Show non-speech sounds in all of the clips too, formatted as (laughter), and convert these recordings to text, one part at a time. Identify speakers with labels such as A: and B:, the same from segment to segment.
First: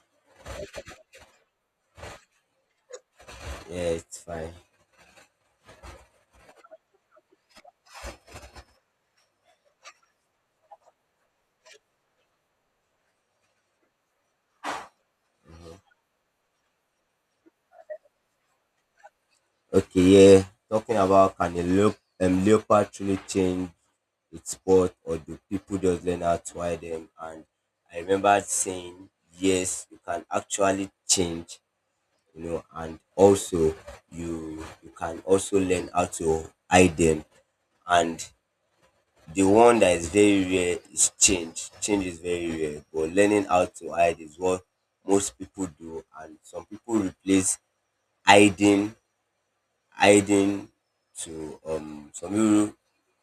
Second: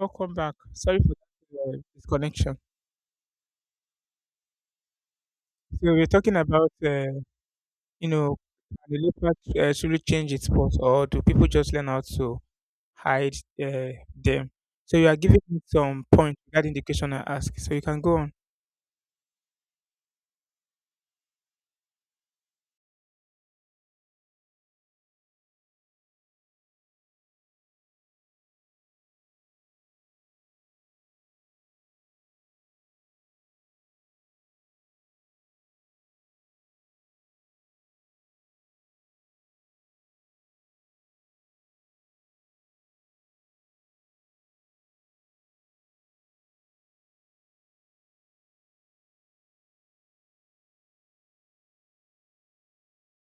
A: Welcome back. Sorry for that disconnection.
B: Yeah, it's fine.
A: So we're talking about, you know, can the leopard truly change its spots, or do people just learn how to hide them? So you are giving me some point regarding the question I asked. So you can go on.
B: Okay, yeah. Talking about can a leopard truly change its sport, or do people just learn how to ride them? And I remember saying, yes, you can actually change, you know, and also you can also learn how to hide them. And the one that is very rare is change. Change is very rare, but learning how to hide is what most people do, and some people replace hiding hiding to some people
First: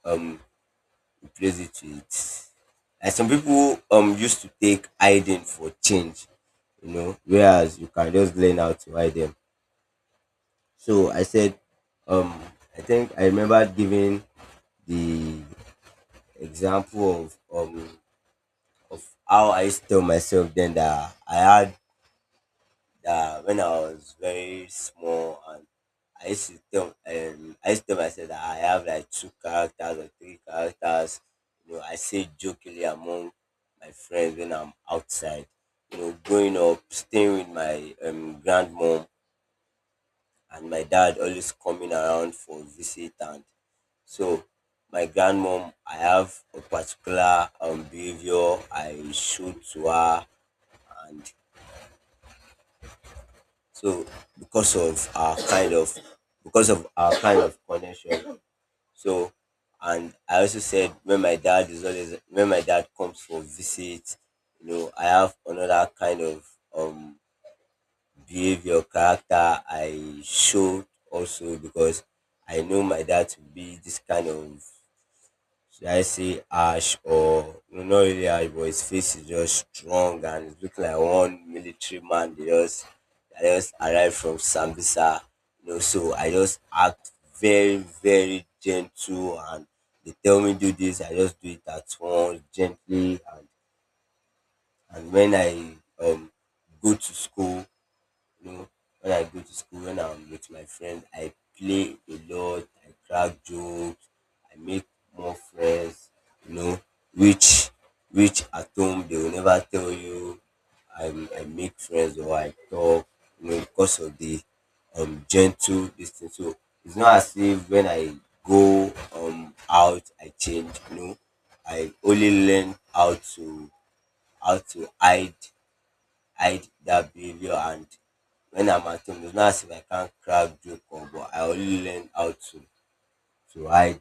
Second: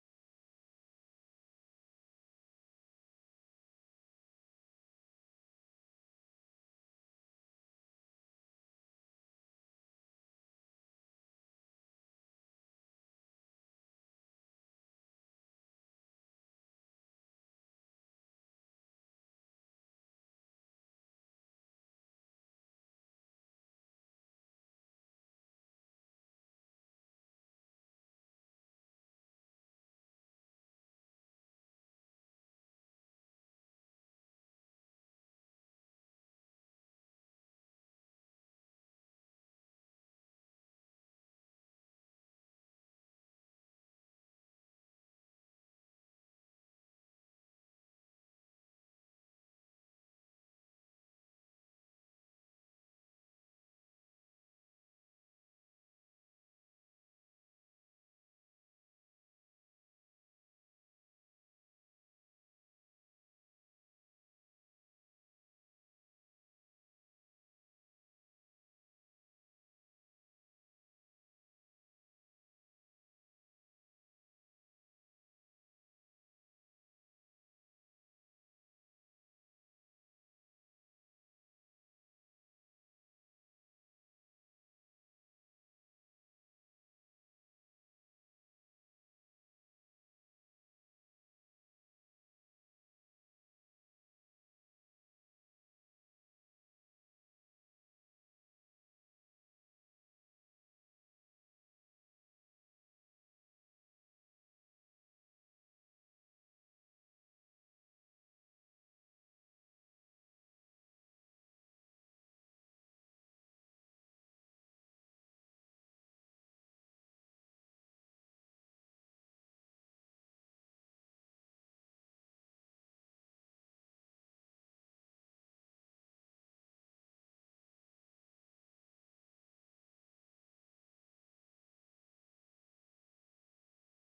B: um replace it with, like, some people used to take hiding for change, you know, whereas you can just learn how to hide them. So I said, um I think I remember giving the example of, how I used to tell myself then that I had that when I was very small, and I used to tell I used to tell myself that I have like two characters or three characters. You know, I say jokingly among my friends when I'm outside. You know, growing up, staying with my grandmom, and my dad always coming around for visit, and so my grandmom, I have a particular behavior I showed to her, and so because of our kind of because of our kind of connection. So and I also said when my dad comes for visit, you know, I have another kind of um behavior, character I showed, also because I know my dad to be this kind of, should I say ash, or no, not really ash, but his face is just strong and it looks like one military man. They just That just arrived from Sambisa. You know, so I just act very, very gentle, and they tell me do this, I just do it at once, gently, and when I um go to school, you know, when I go to school, when I'm with my friends, I play a lot, I crack jokes, I make more friends, you know, which at home they will never tell you. I, I make friends or I talk, you know, because of the gentle distance. So it's not as if when I go out I change, you know. I only learn how to hide, hide that behavior, and when I'm at home, it's not as if I can't crack joke, or but I only learn how to hide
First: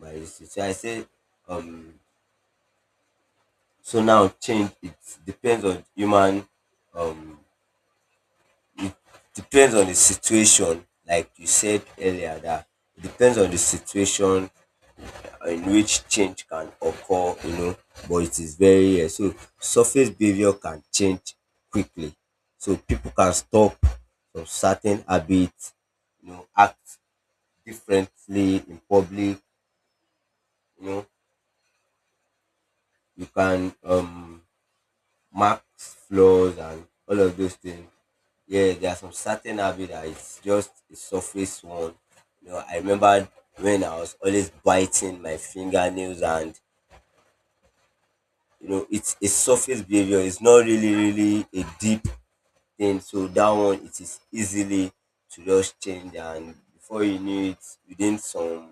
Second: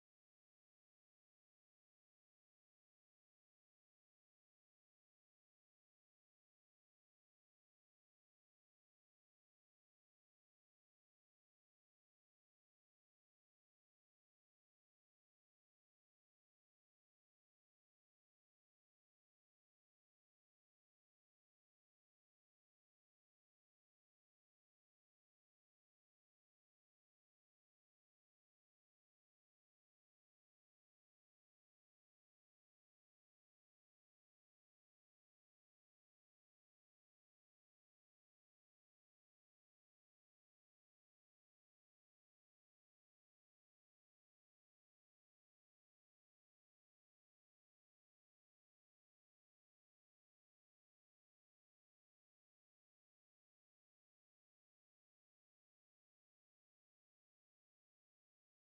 B: my issues. So I say, um so now change, it depends on human, um depends on the situation, like you said earlier, that it depends on the situation in which change can occur, you know, but it is very so surface behavior can change quickly. So people can stop from certain habits, you know, act differently in public, you know, you can mark flaws and all of those things. Yeah, there are some certain habit that it's just a surface one. You know, I remember when I was always biting my fingernails, and you know it's a surface behavior, it's not really really a deep thing, so that one it is easily to just change, and before you knew it, within some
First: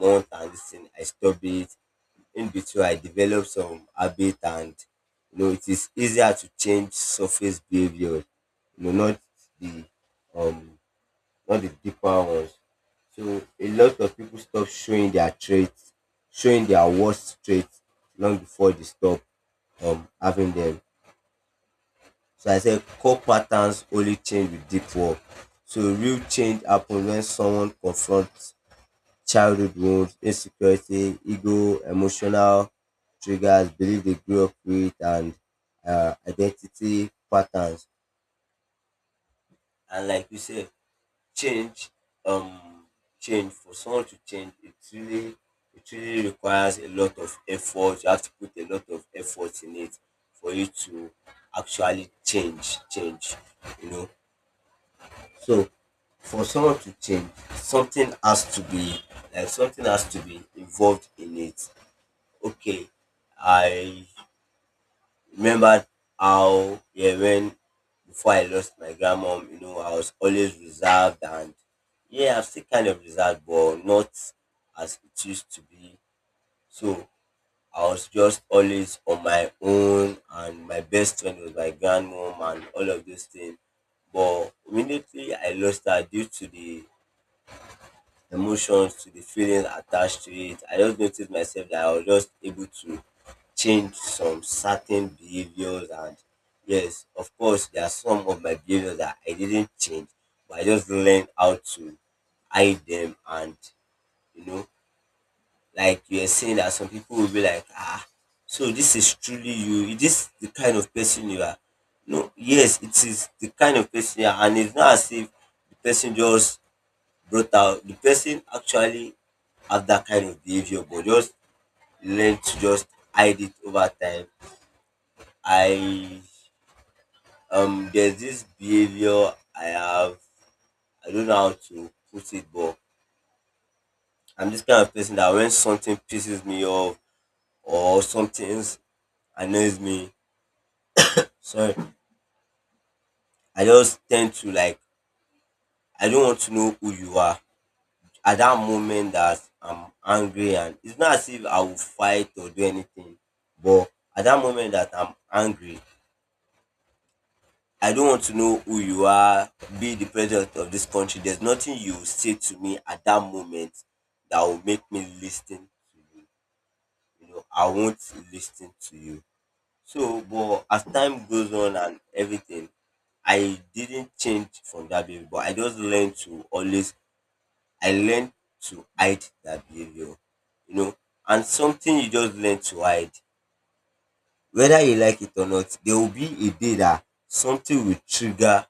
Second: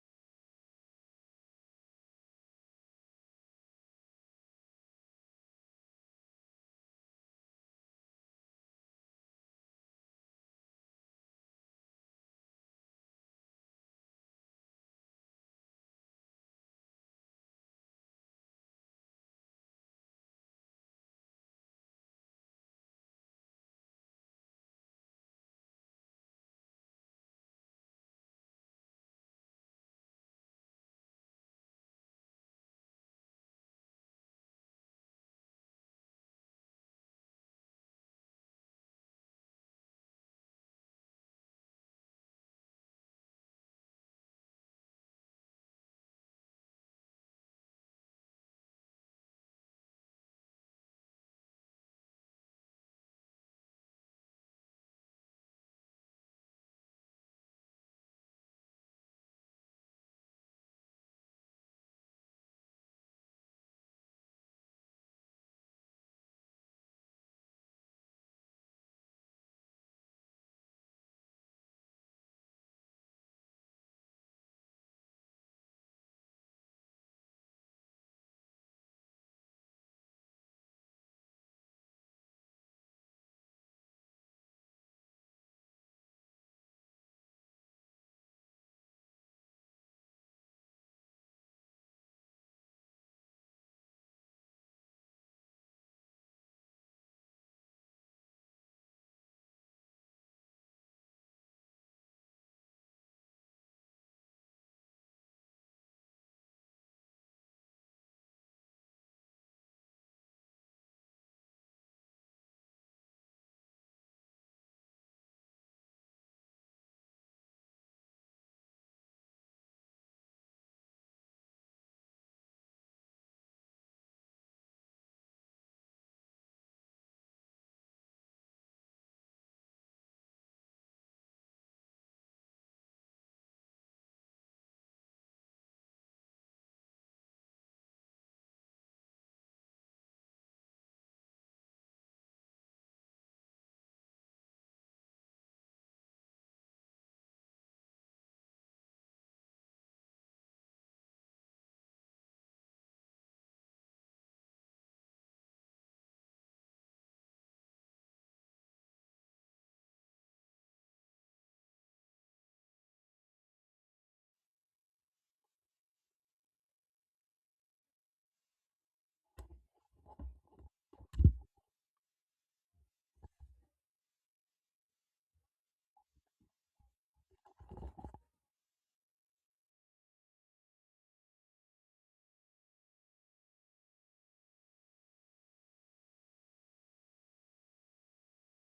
B: month and this thing I stop it. In between I develop some habit, and you know it is easier to change surface behavior, you know, not the um not the deeper ones. So a lot of people stop showing their traits, showing their worst traits long before they stop having them. So I said core patterns only change with deep work. So real change happens when someone confronts childhood wounds, insecurity, ego, emotional triggers, belief they grew up with, and identity patterns. And like you said, change um change, for someone to change, it really, it really requires a lot of effort, you have to put a lot of effort in it for you to actually change, you know. So for someone to change, something has to be, like something has to be involved in it. Okay, I remembered how, yeah, when before I lost my grandmom, you know, I was always reserved, and yeah, I'm still kind of reserved but not as it used to be. So I was just always on my own, and my best friend was my grandmom and all of those things. But immediately I lost her, due to the emotions, to the feelings attached to it, I just noticed myself that I was just able to change some certain behaviors, and yes, of course there are some of my behaviors that I didn't change, but I just learned how to hide them, and you know, like you are saying, that some people will be like, ah, so this is truly you, is this the kind of person you are? No, yes, it is the kind of person you are, and it's not as if the person just brutal. The person actually have that kind of behavior, but just learn to just hide it over time. I There's this behavior I have. I don't know how to put it, but I'm this kind of person that when something pisses me off, or something annoys me, sorry, I just tend to like, I don't want to know who you are at that moment that I'm angry, and it's not as if I will fight or do anything, but at that moment that I'm angry, I don't want to know who you are, be the president of this country. There's nothing you will say to me at that moment that will make me listen to you. You know, I won't listen to you. So, but as time goes on and everything, I didn't change from that baby, but I just learned to always, I learned to hide that behavior, you know, and something you just learn to hide, whether you like it or not, there will be a day that something will trigger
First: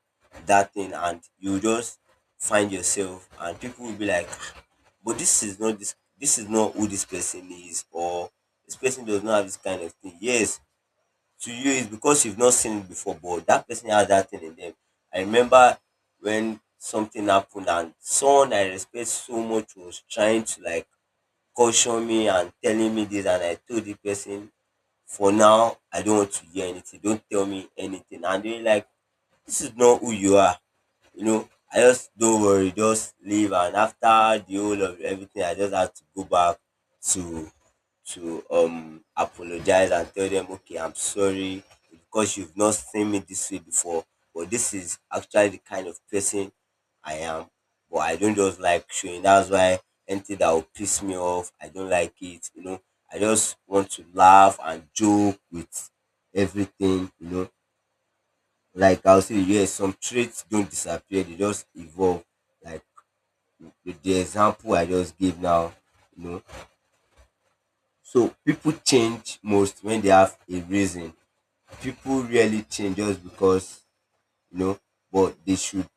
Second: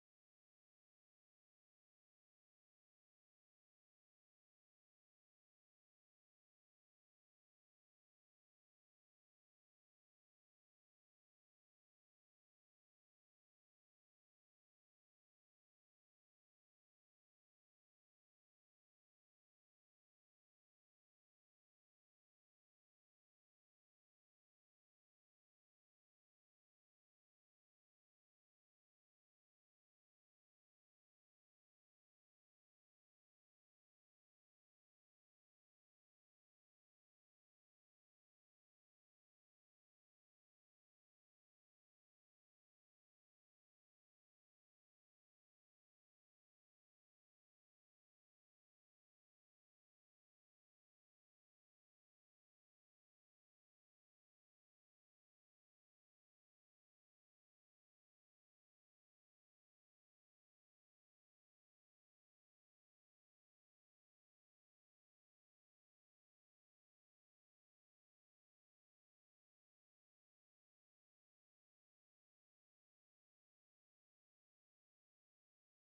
B: that thing, and you just find yourself, and people will be like, "Ah, but this is not, this is not who this person is, or this person does not have this kind of thing." Yes, to you is because you've not seen it before, but that person has that thing in them. I remember when something happened, and someone I respect so much was trying to like caution me and telling me this, and I told the person, for now, I don't want to hear anything. Don't tell me anything. And they're like, this is not who you are, you know, I just, don't worry, just leave. And after the whole of everything, I just had to go back to to apologize and tell them, okay, I'm sorry, because you've not seen me this way before. But this is actually the kind of person I am. But I don't just like showing. That's why anything that will piss me off, I don't like it. You know, I just want to laugh and joke with everything. You know, like I'll say yes, some traits don't disappear, they just evolve. Like the example I just gave now, you know. So people change most when they have a reason. People really change just because, you know, but they should,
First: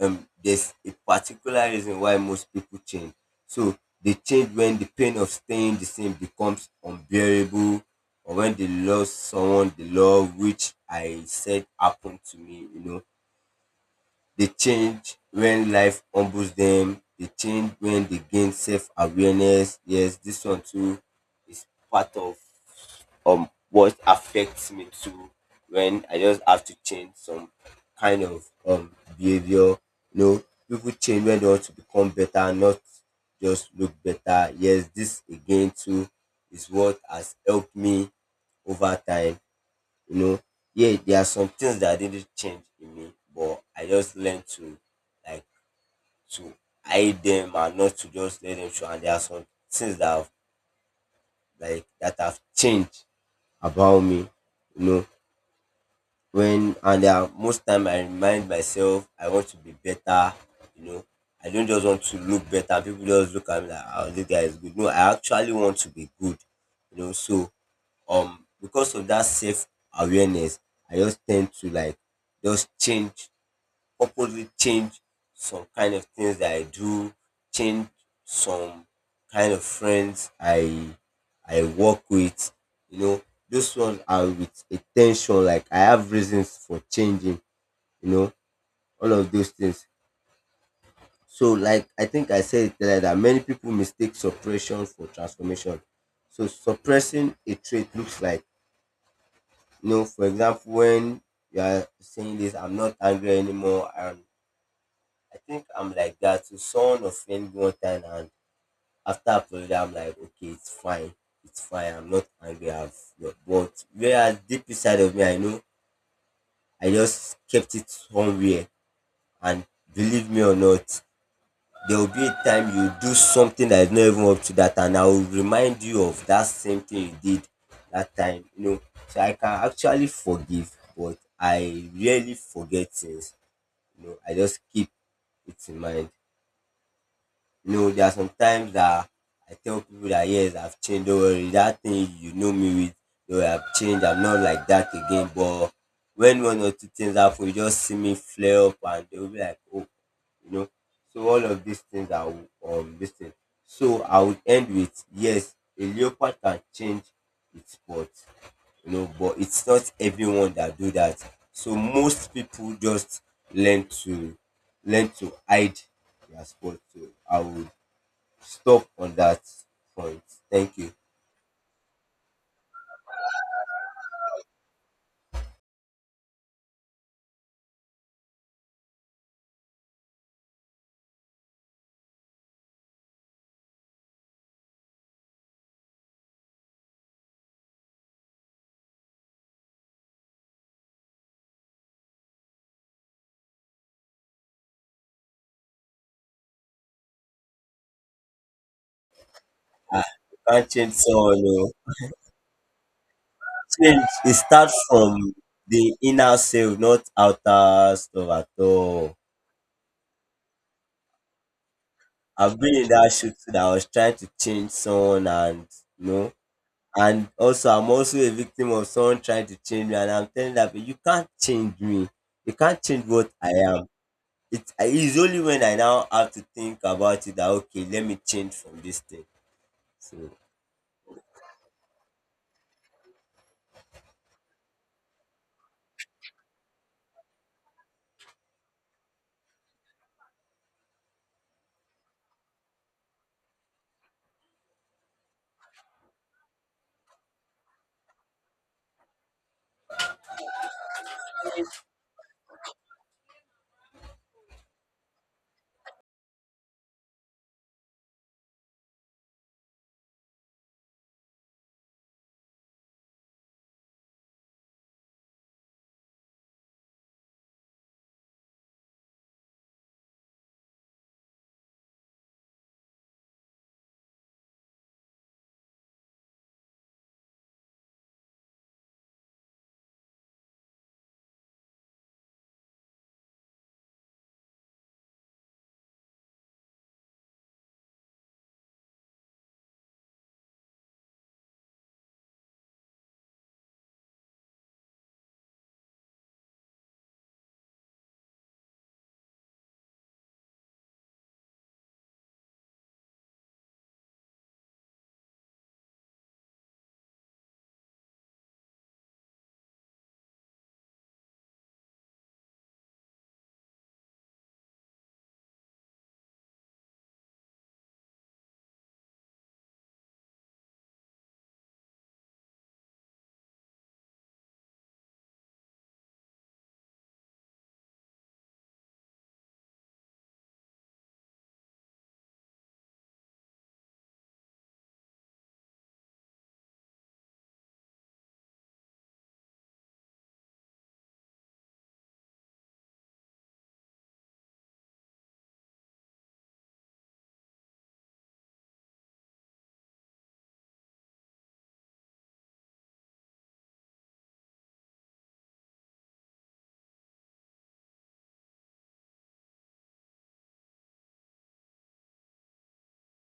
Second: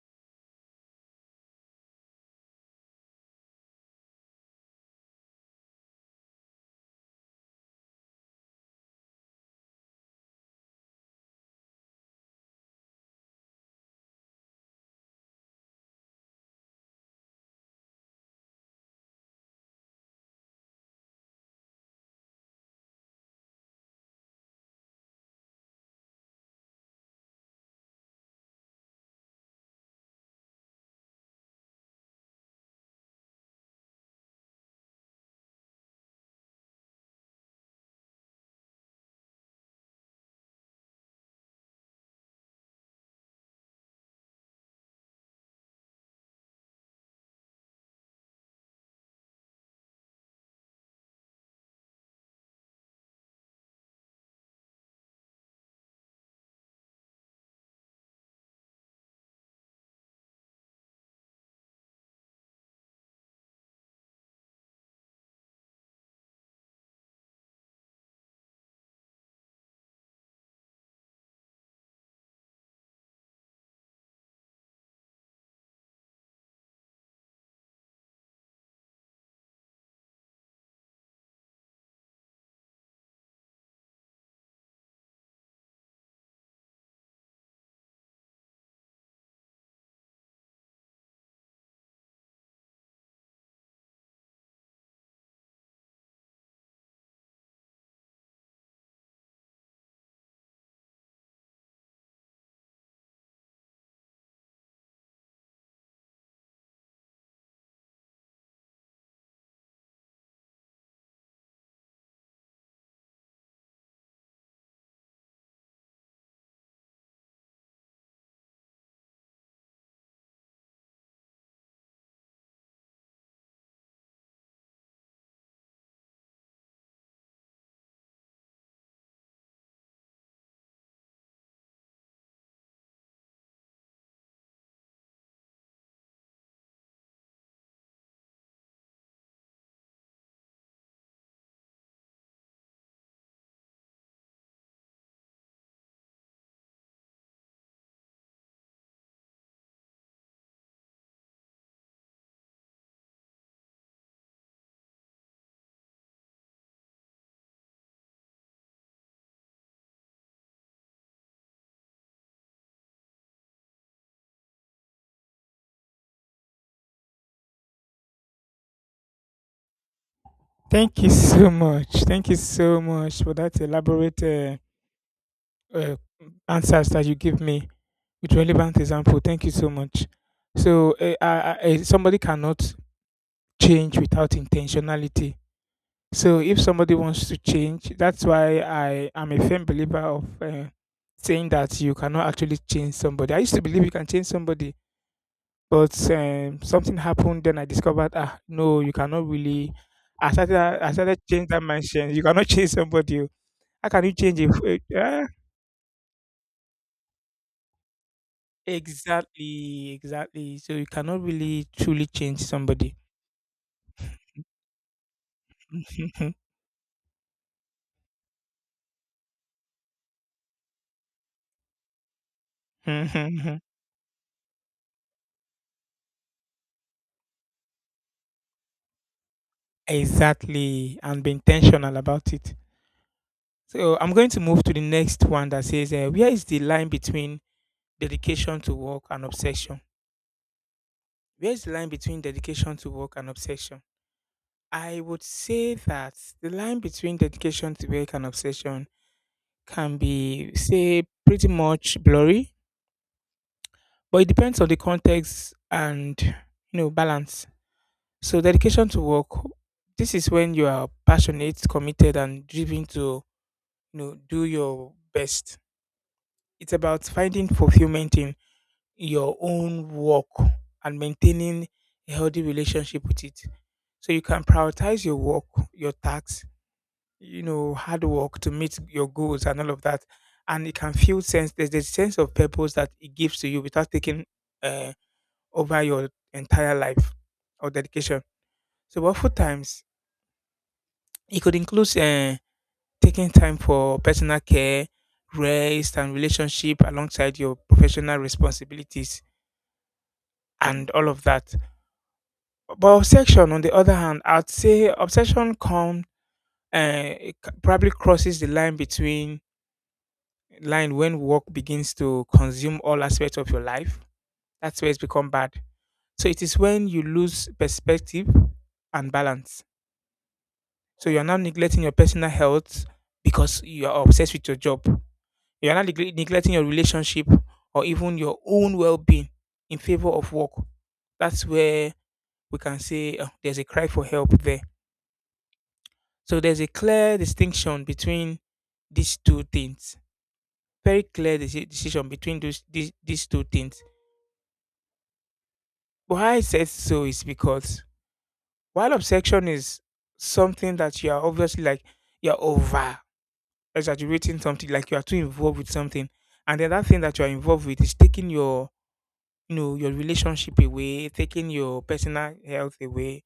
B: there's a particular reason why most people change. So they change when the pain of staying the same becomes unbearable, or when they lost someone they love, which I said happened to me, you know. They change when life humbles them. They change when they gain self awareness. Yes, this one too is part of what affects me too, when I just have to change some kind of behavior. You know, people change when they want to become better, not just look better. Yes, this again too is what has helped me over time, you know. Yeah, there are some things that didn't change in me, but I just learned to, like, to hide them, and not to just let them show. And there are some things that have, like that have changed about me, you know. When, and there are most time I remind myself I want to be better, you know. I don't just want to look better, people just look at me like, oh, this guy is good. No, I actually want to be good, you know. So because of that self awareness, I just tend to like just change, purposely change some kind of things that I do, change some kind of friends I work with, you know. Those ones are with attention, like I have reasons for changing, you know, all of those things. So, like I think I said it earlier, that many people mistake suppression for transformation. So suppressing a trait looks like, you know, for example, when you are saying this, I'm not angry anymore, and I think I'm like that. So someone offend me one time, and after apology, I'm like, okay, it's fine, it's fine. I'm not angry. I've but whereas deep inside of me, I know I just kept it somewhere. And believe me or not, there will be a time you do something that is not even up to that, and I will remind you of that same thing you did that time. So I can actually forgive, but I rarely forget things. I just keep it in mind. You know, there are sometimes that I tell people that yes, I've changed. Don't worry, that thing you know me with, though I've changed. I'm not like that again. But when one or two things happen, you just see me flare up, and they'll be like, oh, you know. So all of these things are this thing. So I would end with yes, a leopard can change its spot, but it's not everyone that do that. So most people just learn to learn to hide their spot. So I would stop on that point. Thank you.
A: Thank you so much. Thank you so much for that elaborate uh, answers that you give me with relevant example. Thank you so much. So somebody cannot change without intentionality. So if somebody wants to change, that's why I am a firm believer of saying that you cannot actually change somebody. I used to believe you can change somebody, but something happened. Then I discovered, ah, no, you cannot really.
B: Ah,
A: I
B: you
A: started,
B: can't
A: I
B: change
A: started
B: someone.
A: change that
B: Oh.
A: mindset. You cannot (laughs) change somebody. Oh. How
B: Change
A: can you
B: it
A: change
B: starts
A: it? Yeah,
B: from the inner self, not outer stuff at all.
A: exactly, exactly. So you cannot really truly change
B: I've been in
A: somebody.
B: that shoot that I was trying to change someone, and you know
A: (laughs)
B: and also I'm also a victim of someone trying to change me, and I'm telling that you can't change me. You can't change what I am. It is only when I now have to think about it that okay, let me change from this thing. So
A: Exactly, and be intentional about it. So I'm going to move to the next one that says, where is the line between dedication to work and obsession? Where is the line between dedication to work and obsession? I would say that the line between dedication to work and obsession can be, say, pretty much blurry, but it depends on the context and you know balance. So dedication to work, this is when you are passionate, committed, and driven to you know do your best. It's about finding fulfillment in your own work and maintaining a healthy relationship with it. So you can prioritize your work, your tasks, you know, hard work to meet your goals and all of that. And it can feel sense. There's a sense of purpose that it gives to you without taking uh, over your entire life or dedication. So, but for times, it could include taking time for personal care, rest, and relationship alongside your professional responsibilities and all of that. But obsession, on the other hand, I'd say obsession come probably crosses the line between line when work begins to consume all aspects of your life. That's where it's become bad. So it is when you lose perspective and balance. So you're now neglecting your personal health because you are obsessed with your job. You're now neglecting your relationship or even your own well-being in favor of work. That's where we can say there's a cry for help there. So there's a clear distinction between these two things. Very clear decision between these two things. Why I said so is because while obsession is something that you are obviously like you're over exaggerating something, like you are too involved with something, and the other thing that you are involved with is taking your you know your relationship away, taking your personal health away,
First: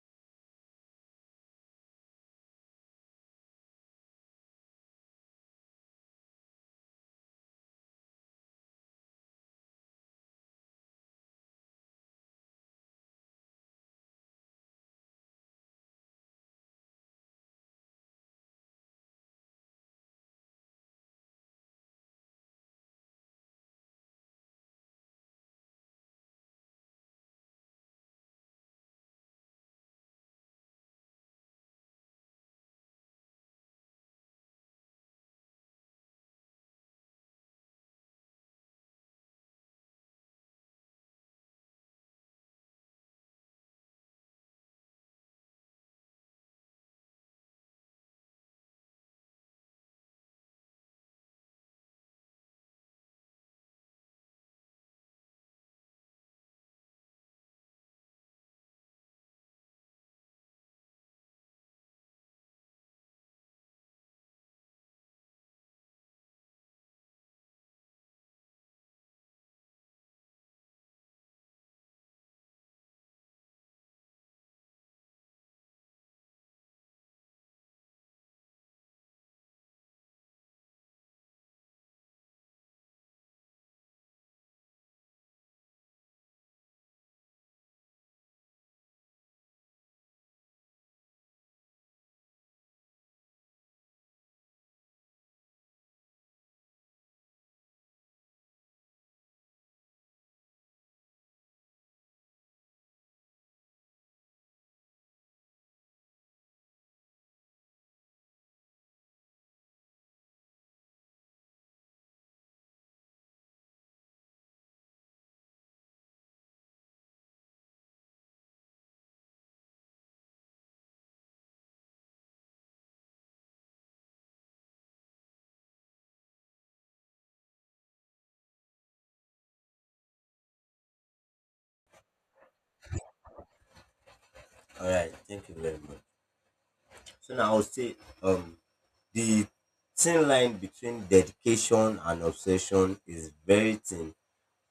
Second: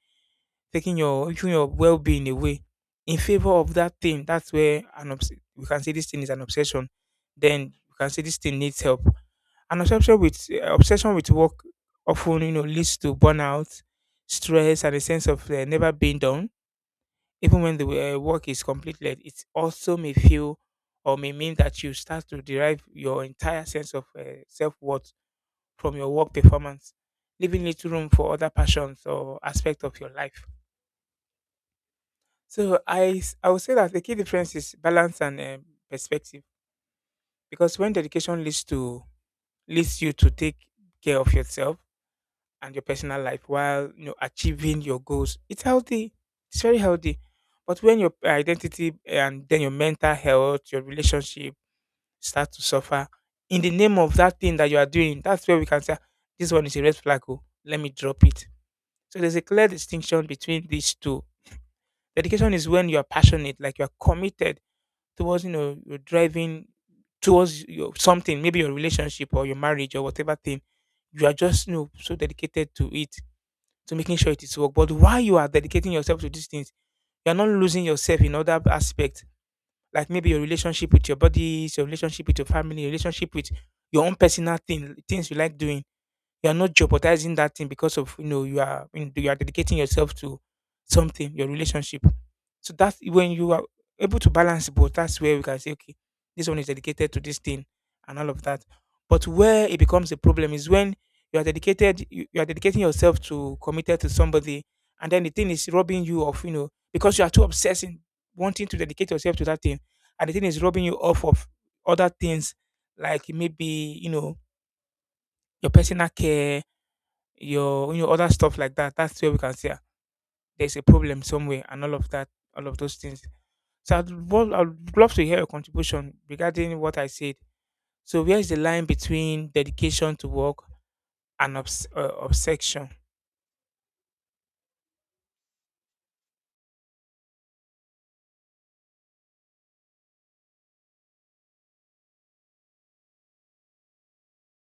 A: taking your well-being away in favor of that thing. That's where an we can say this thing is an obsession. Then we can say this thing needs help. An obsession with work often you know leads to burnout, stress, and a sense of never being done, even when the work is completed. It also may feel or may mean that you start to derive your entire sense of self-worth from your work performance, leaving little room for other passions or aspects of your life. So I would say that the key difference is balance and perspective, because when dedication leads to leads you to take care of yourself and your personal life while you know achieving your goals, it's healthy. It's very healthy. But when your identity and then your mental health, your relationship start to suffer in the name of that thing that you are doing, that's where we can say, "Ah, this one is a red flag. Oh, let me drop it." So there's a clear distinction between these two. Dedication is when you are passionate, like you are committed towards you know you're driving towards your something, maybe your relationship or your marriage or whatever thing you are just you know so dedicated to it, to making sure it is work. But while you are dedicating yourself to these things, you are not losing yourself in other aspects, like maybe your relationship with your body, your relationship with your family, your relationship with your own personal thing, things you like doing. You are not jeopardizing that thing because of you know you you are dedicating yourself to something, your relationship. So that's when you are able to balance both. That's where we can say, okay, this one is dedicated to this thing and all of that. But where it becomes a problem is when you are dedicating yourself to committed to somebody, and then the thing is robbing you of you know because you are too obsessed in wanting to dedicate yourself to that thing, and the thing is robbing you off of other things, like maybe you know your personal care, your you know other stuff like that. That's where we can see, ah, there's a problem somewhere and all of that, all of those things. So I'd love to hear your contribution regarding what I said. So where's the line between dedication to work and obsession?
B: all right, thank you very much. So now I would say um the thin line between dedication and obsession is very thin,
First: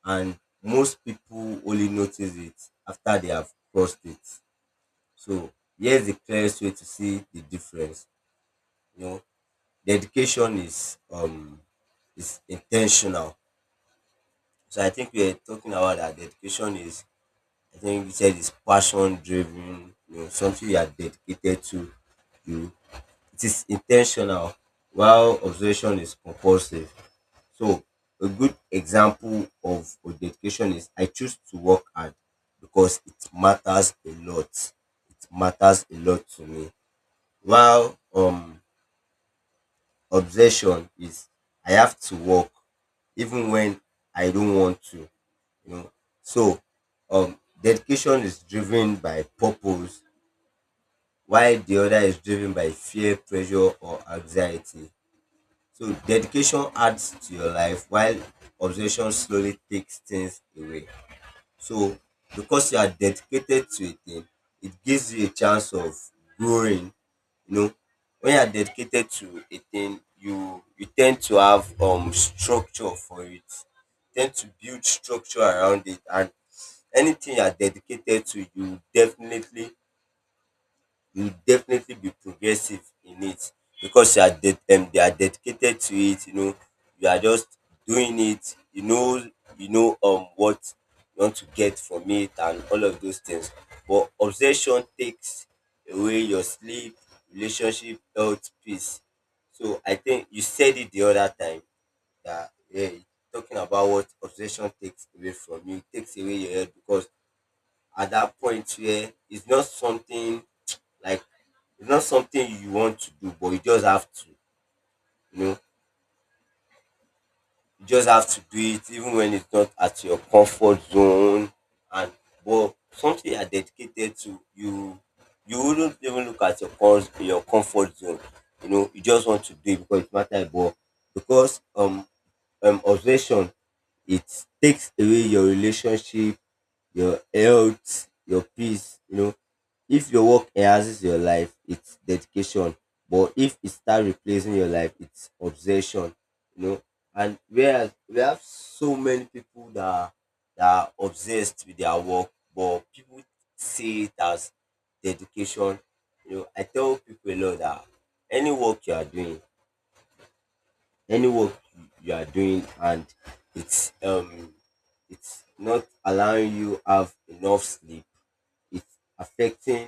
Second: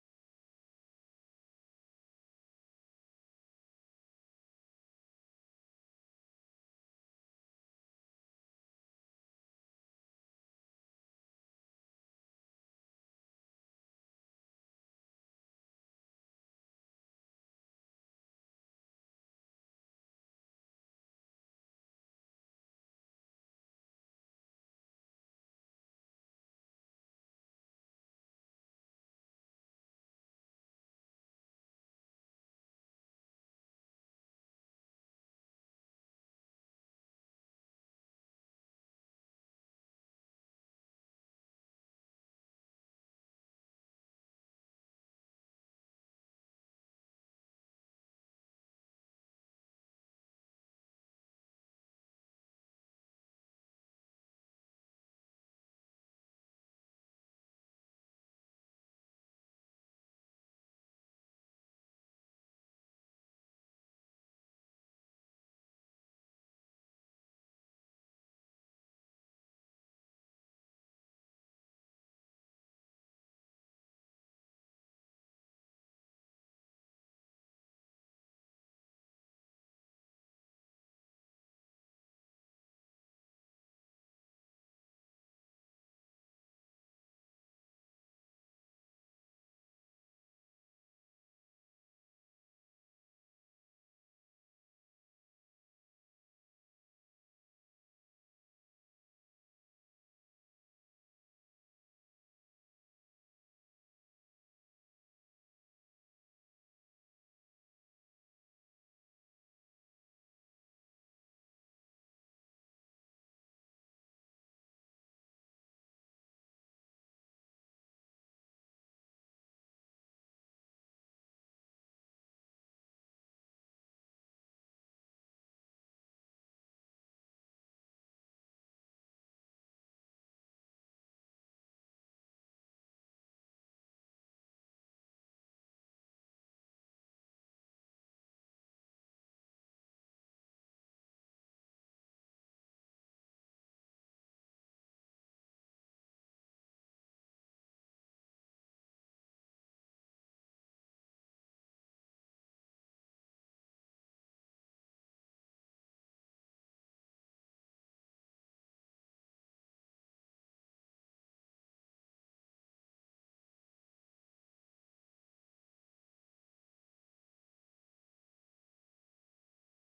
B: and most people only notice it after they have crossed it. So here's the clearest way to see the difference. You know, dedication is intentional. So I think we're talking about that dedication is, I think you said, is passion driven, you know, something you are dedicated to. You It is intentional while observation is compulsive. So a good example of a dedication is I choose to work hard because it matters a lot. It matters a lot to me. While obsession is I have to work even when I don't want to, you know. So um dedication is driven by purpose while the other is driven by fear, pressure or anxiety. So dedication adds to your life while obsession slowly takes things away. So because you are dedicated to a thing, it gives you a chance of growing. You know, when you are dedicated to a thing, you tend to have structure for it. Tend to build structure around it, and anything you are dedicated to, you will definitely be progressive in it because they are dedicated to it. You know, you are just doing it. You know what you want to get from it and all of those things. But obsession takes away your sleep, relationship, health, peace. So I think you said it the other time that yeah, talking about what obsession takes away from you, it takes away your health because at that point where it's not something, like, it's not something you want to do, but you just have to, you know, you just have to do it even when it's not at your comfort zone. And but something you are dedicated to, you wouldn't even look at your comfort zone. You know, you just want to do it because it matters. But because obsession, it takes away your relationship, your health, your peace. You know, if your work enhances your life, it's dedication, but if it start replacing your life, it's obsession you know and whereas we have so many people that are obsessed with their work, but people see it as dedication. You know, I tell people a lot that any work you are doing, any work and it's um it's not allowing you have enough sleep, it's affecting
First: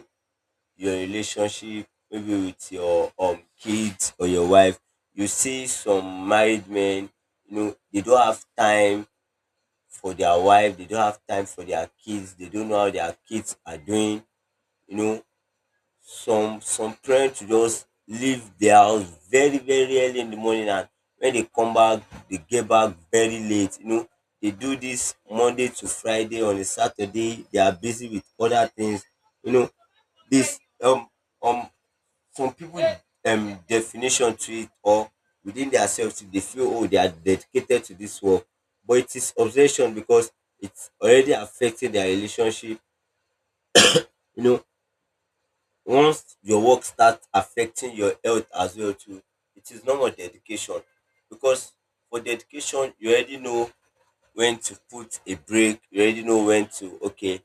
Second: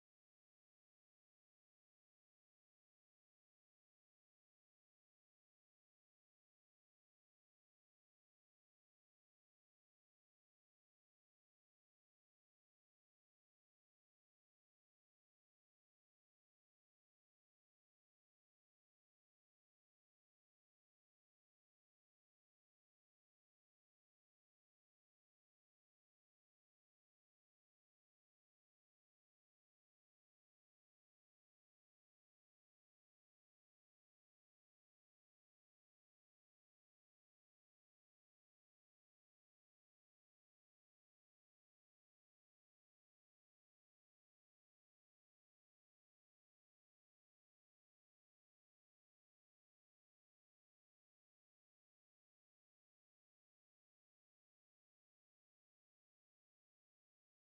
B: your relationship maybe with your kids or your wife. You see some married men, they don't have time for their wife, they don't have time for their kids, they don't know how their kids are doing you know some parents will just leave their house very very early in the morning, and when they come back, they get back very late. They do this Monday to Friday. On a Saturday they are busy with other things you know this um some people definition to it, or within themselves they feel oh they are dedicated to this work. But it is obsession because it's already affecting their relationship. You know, once your work starts affecting your health as well too, it is no more dedication. Because for dedication, you already know when to put a break, you already know when to okay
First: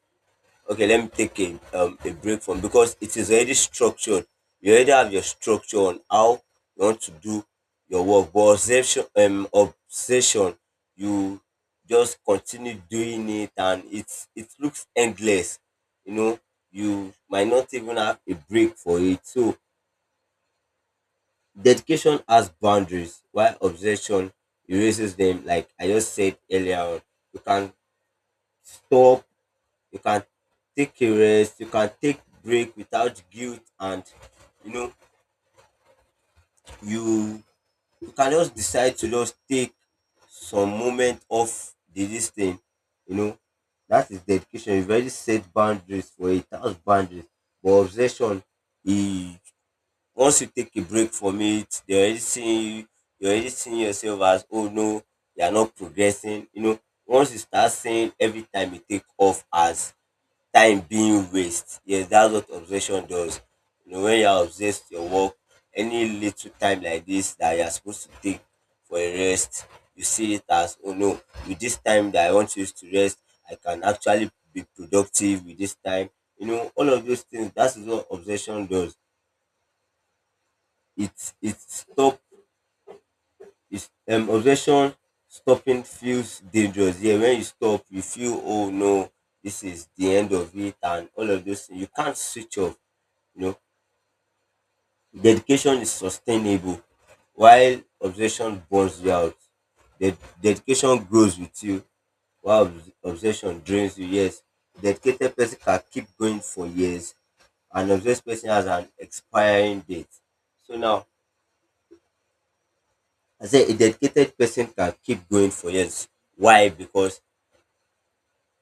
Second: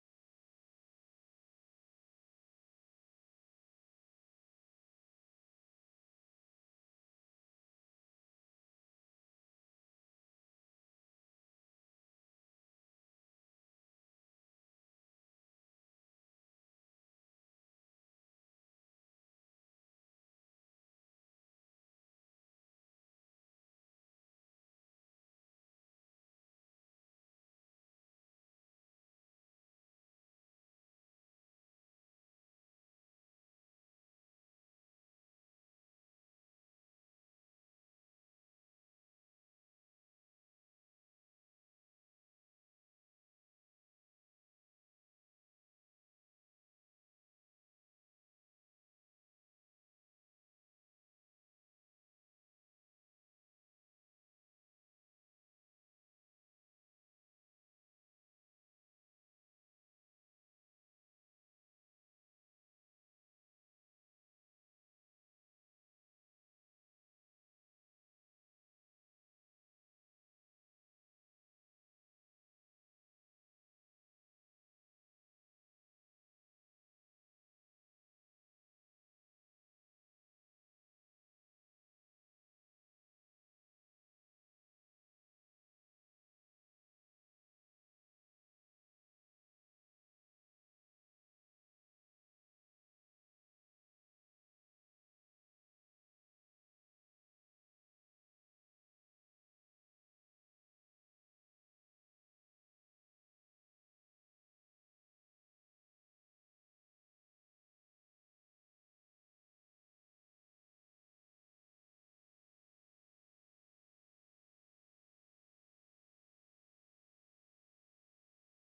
B: okay let me take a break from, because it is already structured. You already have your structure on how you want to do your work. But obsession, you just continue doing it, and it looks endless you know you might not even have a break for it. So dedication has boundaries while obsession erases them, like I just said earlier on. You can stop, you can take a rest, you can take break without guilt. And you know you you can just decide to just take some moment off the this thing, you know. That is dedication. You've already set boundaries for it, that's boundaries. But obsession, e once you take a break from it, they already seeing you you already seeing yourself as oh no, you are not progressing. Once you start seeing every time you take off as time being waste. Yes, that's what obsession does. You know, when you're obsessed with your work, any little time like this that you're supposed to take for a rest, you see it as, oh no, with this time that I want to use to rest, I can actually be productive with this time. You know, all of those things, that is what obsession does. It it stop it's obsession stopping feels dangerous. Yeah, when you stop, you feel oh no, this is the end of it and all of those things. You can't switch off you know Dedication is sustainable while obsession burns you out. Ded- Dedication grows with you while obsession drains you. Yes, dedicated person can keep going for years. An obsessed person has an expiring date. So now, I say a dedicated person can keep going for years. Why? Because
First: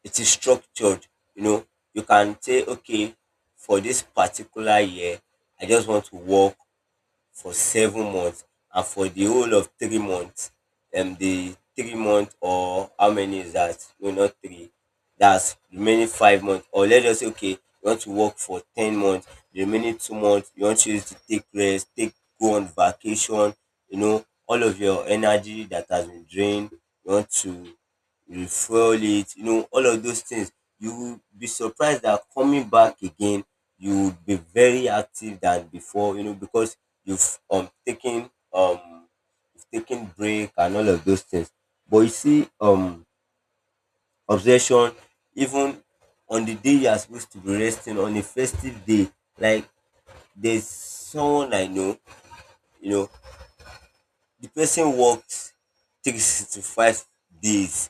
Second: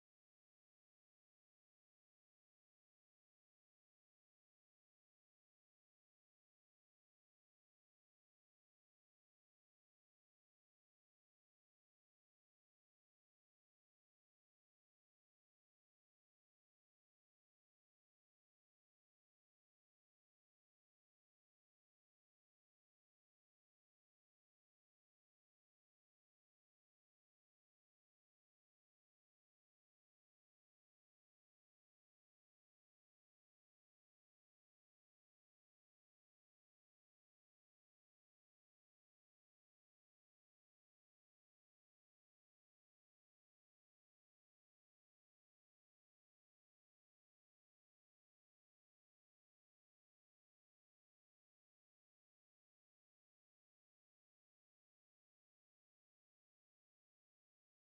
B: it is structured. You know, you can say, okay, for this particular year, I just want to work for 7 months, and for the whole of 3 months, the 3 months, or how many is that, no, not three, that's remaining 5 months. Or let's say okay, you want to work for 10 months, the remaining 2 months you want to use to take rest, take go on vacation. You know, all of your energy that has been drained, you want to you fuel it, you know, all of those things. You will be surprised that coming back again, you will be very active than before, you know, because you've um taken um you've taken break and all of those things. But you see, obsession, even on the day you are supposed to be resting, on a festive day, like there's someone I know, you know, the person works 365 days.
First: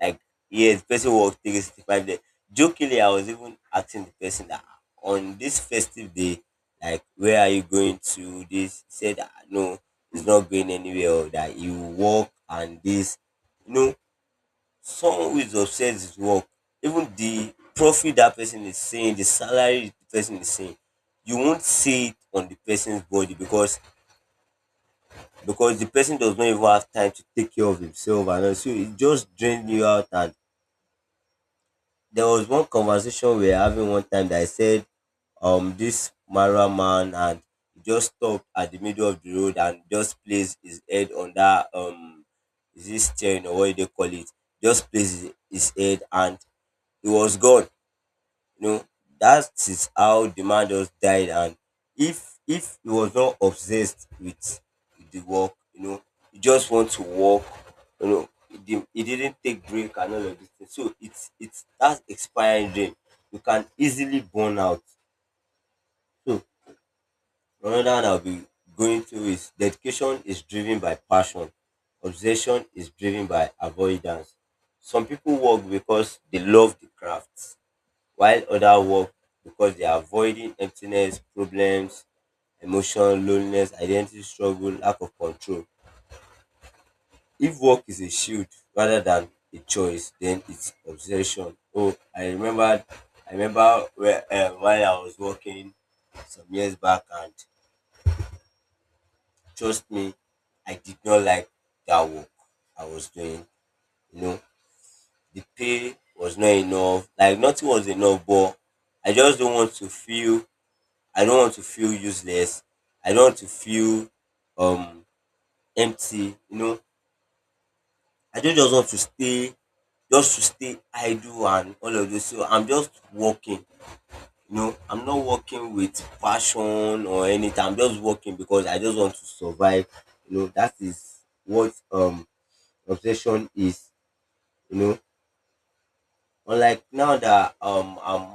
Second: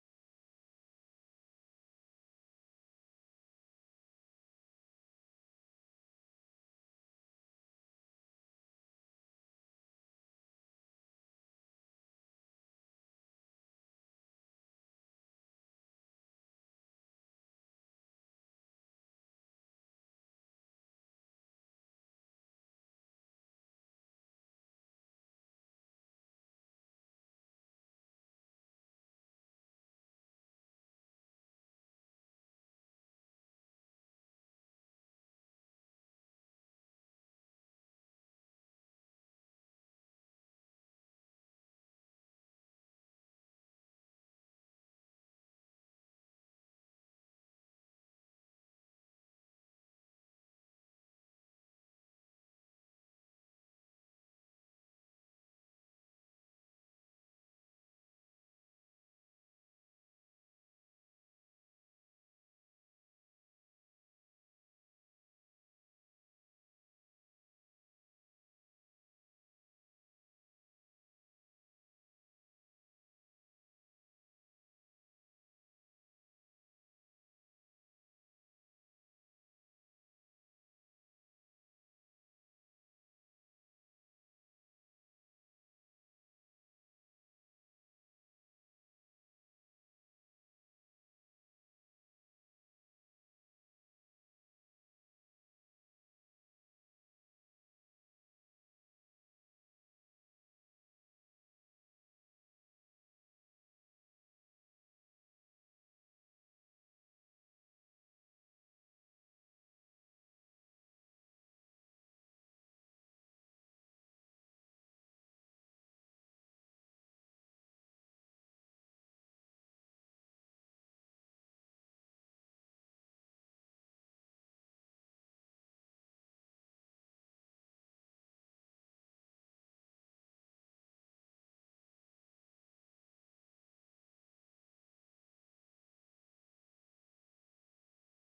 B: Like, yes, person worked 365 days. Jokingly, I was even asking the person that on this festive day, like, where are you going to? This he said, "Ah, no, it's not going anywhere." Or that you work, and this, you know, someone who is obsessed with work, even the profit that person is saying, the salary the person is saying, you won't see it on the person's body because the person does not even have time to take care of himself and all. So it just drains you out. And there was one conversation we were having one time that I said, this Marwa man, and he just stopped at the middle of the road and just placed his head on that, is this chain or what do they call it? Just placed his head, and he was gone. You know, that is how the man just died. And if he was not obsessed with the work, you know, he just want to work, you know, he didn't take break and all of this. Thing. So it's that's expiring dream. You can easily burn out. So another one I'll be going through is dedication is driven by passion. Obsession is driven by avoidance. Some people work because they love the craft while others work because they are avoiding emptiness, problems, emotion, loneliness, identity struggle, lack of control. If work is a shield rather than a choice, then it's obsession. Oh, I remember where, while I was working some years back, and trust me, I did not like that work I was doing. You know, the pay was not enough. Like nothing was enough, but I just don't want to feel I don't want to feel useless. I don't want to feel um empty. You know, I don't just want to stay just to stay idle and all of this. So I'm just working. You know, I'm not working with passion or anything. I'm just working because I just want to survive. You know, that is what obsession is. You know, unlike now that um I'm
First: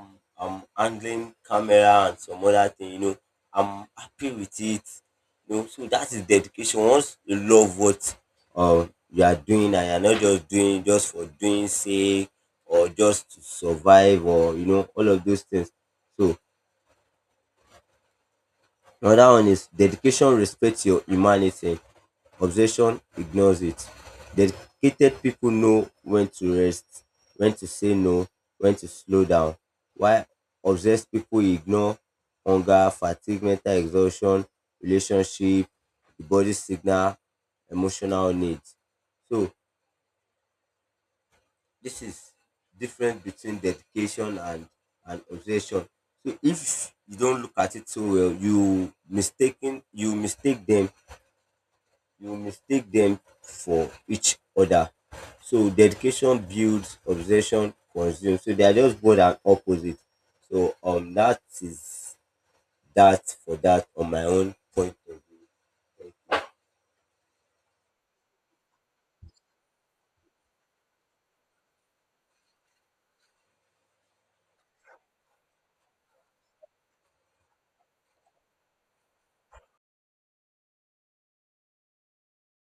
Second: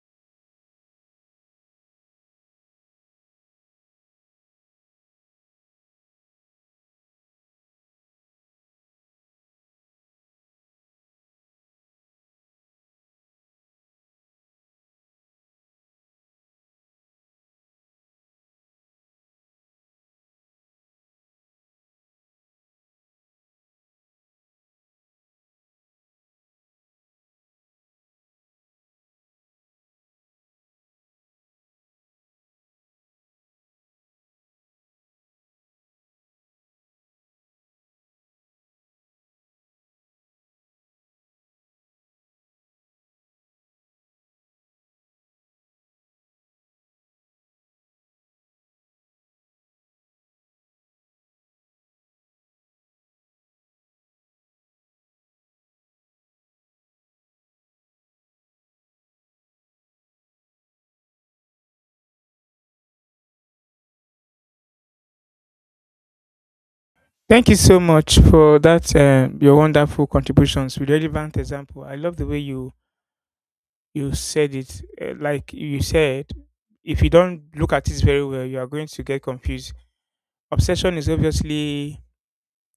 B: I'm handling camera and some other thing, you know, I'm happy with it. You know, so that is dedication. Once you love what you are doing, and you're not just doing just for doing sake or just to survive, or you know, all of those things. So another one is dedication respects your humanity, obsession ignores it. Dedicated people know when to rest, when to say no, when to slow down, while obsessed people ignore hunger, fatigue, mental exhaustion, relationship, the body signal, emotional needs. So this is difference between dedication and obsession. So if you don't look at it so well, you mistaken you mistake them for each other. So dedication builds, obsession consumes. So they are just both and opposite. So that is that for that on my own point of view. Thank
A: Thank you so much for that your wonderful contributions with relevant example. I love the way you said it, like you said, if you don't look at it very well, you are going to get confused. Obsession is obviously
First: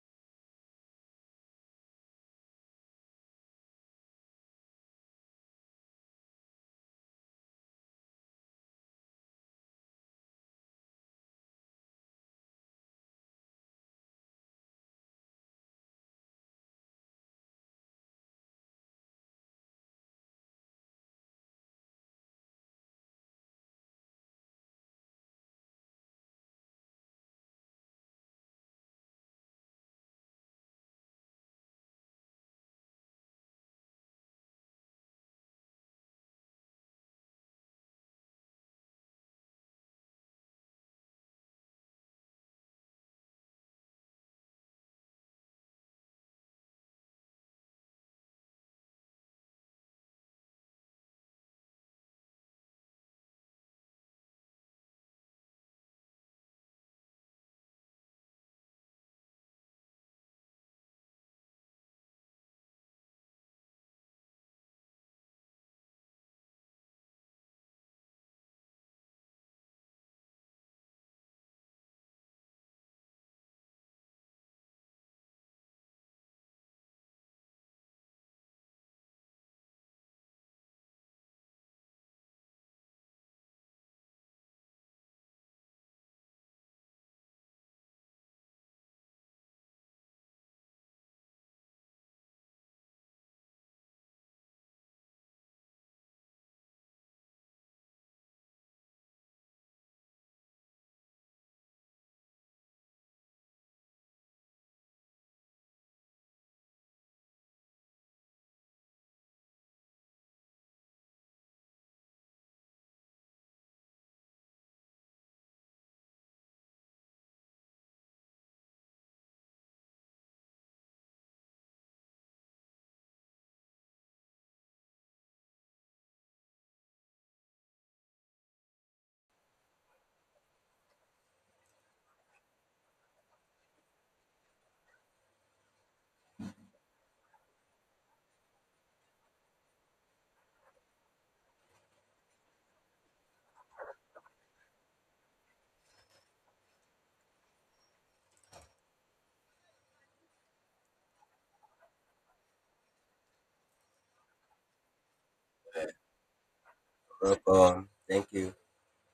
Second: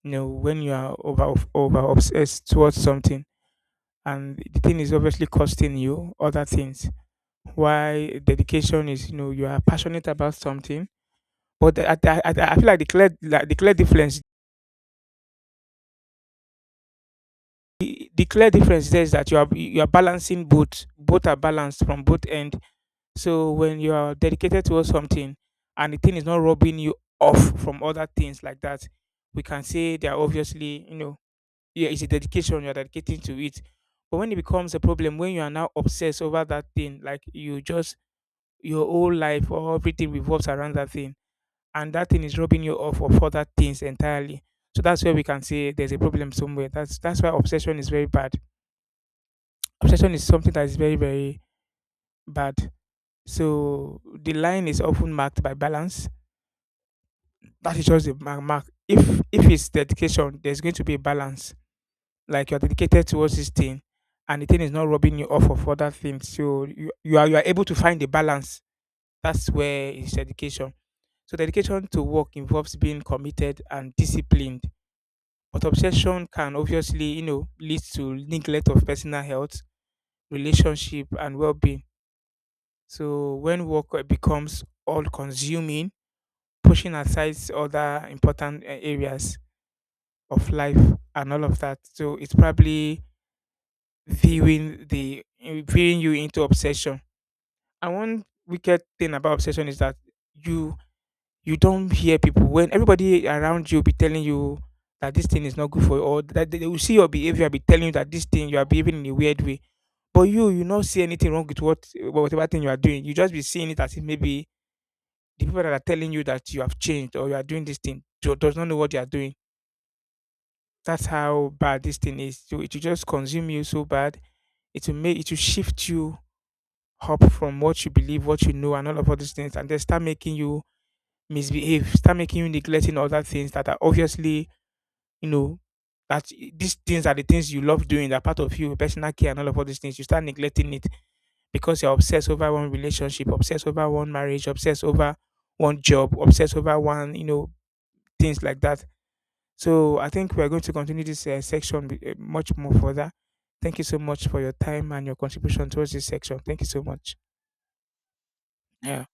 A: you know when you are over obsessed towards something, and the thing is obviously costing you other things. Why dedication is you know you are passionate about something. But I feel like the clear difference, the clear difference there is that you are balancing both. Both are balanced from both end. So when you are dedicated towards something and the thing is not robbing you off from other things like that, we can say they are obviously, you know, yeah, it's a dedication, you're dedicating to it. But when it becomes a problem, when you are now obsessed over that thing, like you just your whole life or everything revolves around that thing, and that thing is robbing you off of other things entirely. So that's where we can say there's a problem somewhere. That's why obsession is very bad. Obsession is something that is very very bad. So the line is often marked by balance. That is just the mark. If it's dedication, there's going to be a balance, like you're dedicated towards this thing and the thing is not robbing you off of other things, so you are able to find a balance. That's where is dedication. So dedication to work involves being committed and disciplined, but obsession can obviously you know lead to neglect of personal health, relationship, and well-being. So when work becomes all consuming, pushing aside other important areas of life and all of that, so it's probably viewing you into obsession. And one wicked thing about obsession is that you you don't hear people when everybody around you be telling you that this thing is not good for you, or that they will see your behavior be telling you that this thing you are behaving in a weird way. But you not see anything wrong with what whatever thing you are doing. You just be seeing it as if maybe the people that are telling you that you have changed or you are doing this thing does not know what you are doing. That's how bad this thing is. So it will just consume you so bad. It will make it will shift you up from what you believe, what you know, and all of all these things, and they start making you misbehave, start making you neglecting other things that are obviously, you know, that these things are the things you love doing, that part of you, personal care, and all of all these things. You start neglecting it because you're obsessed over one relationship, obsessed over one marriage, obsessed over one job, obsessed over one, you know, things like that. So I think we're going to continue this section with, much more further. Thank you so much for your time and your contribution towards this section. Thank you so much.
B: you. Welcome. Thank you.
A: Yeah.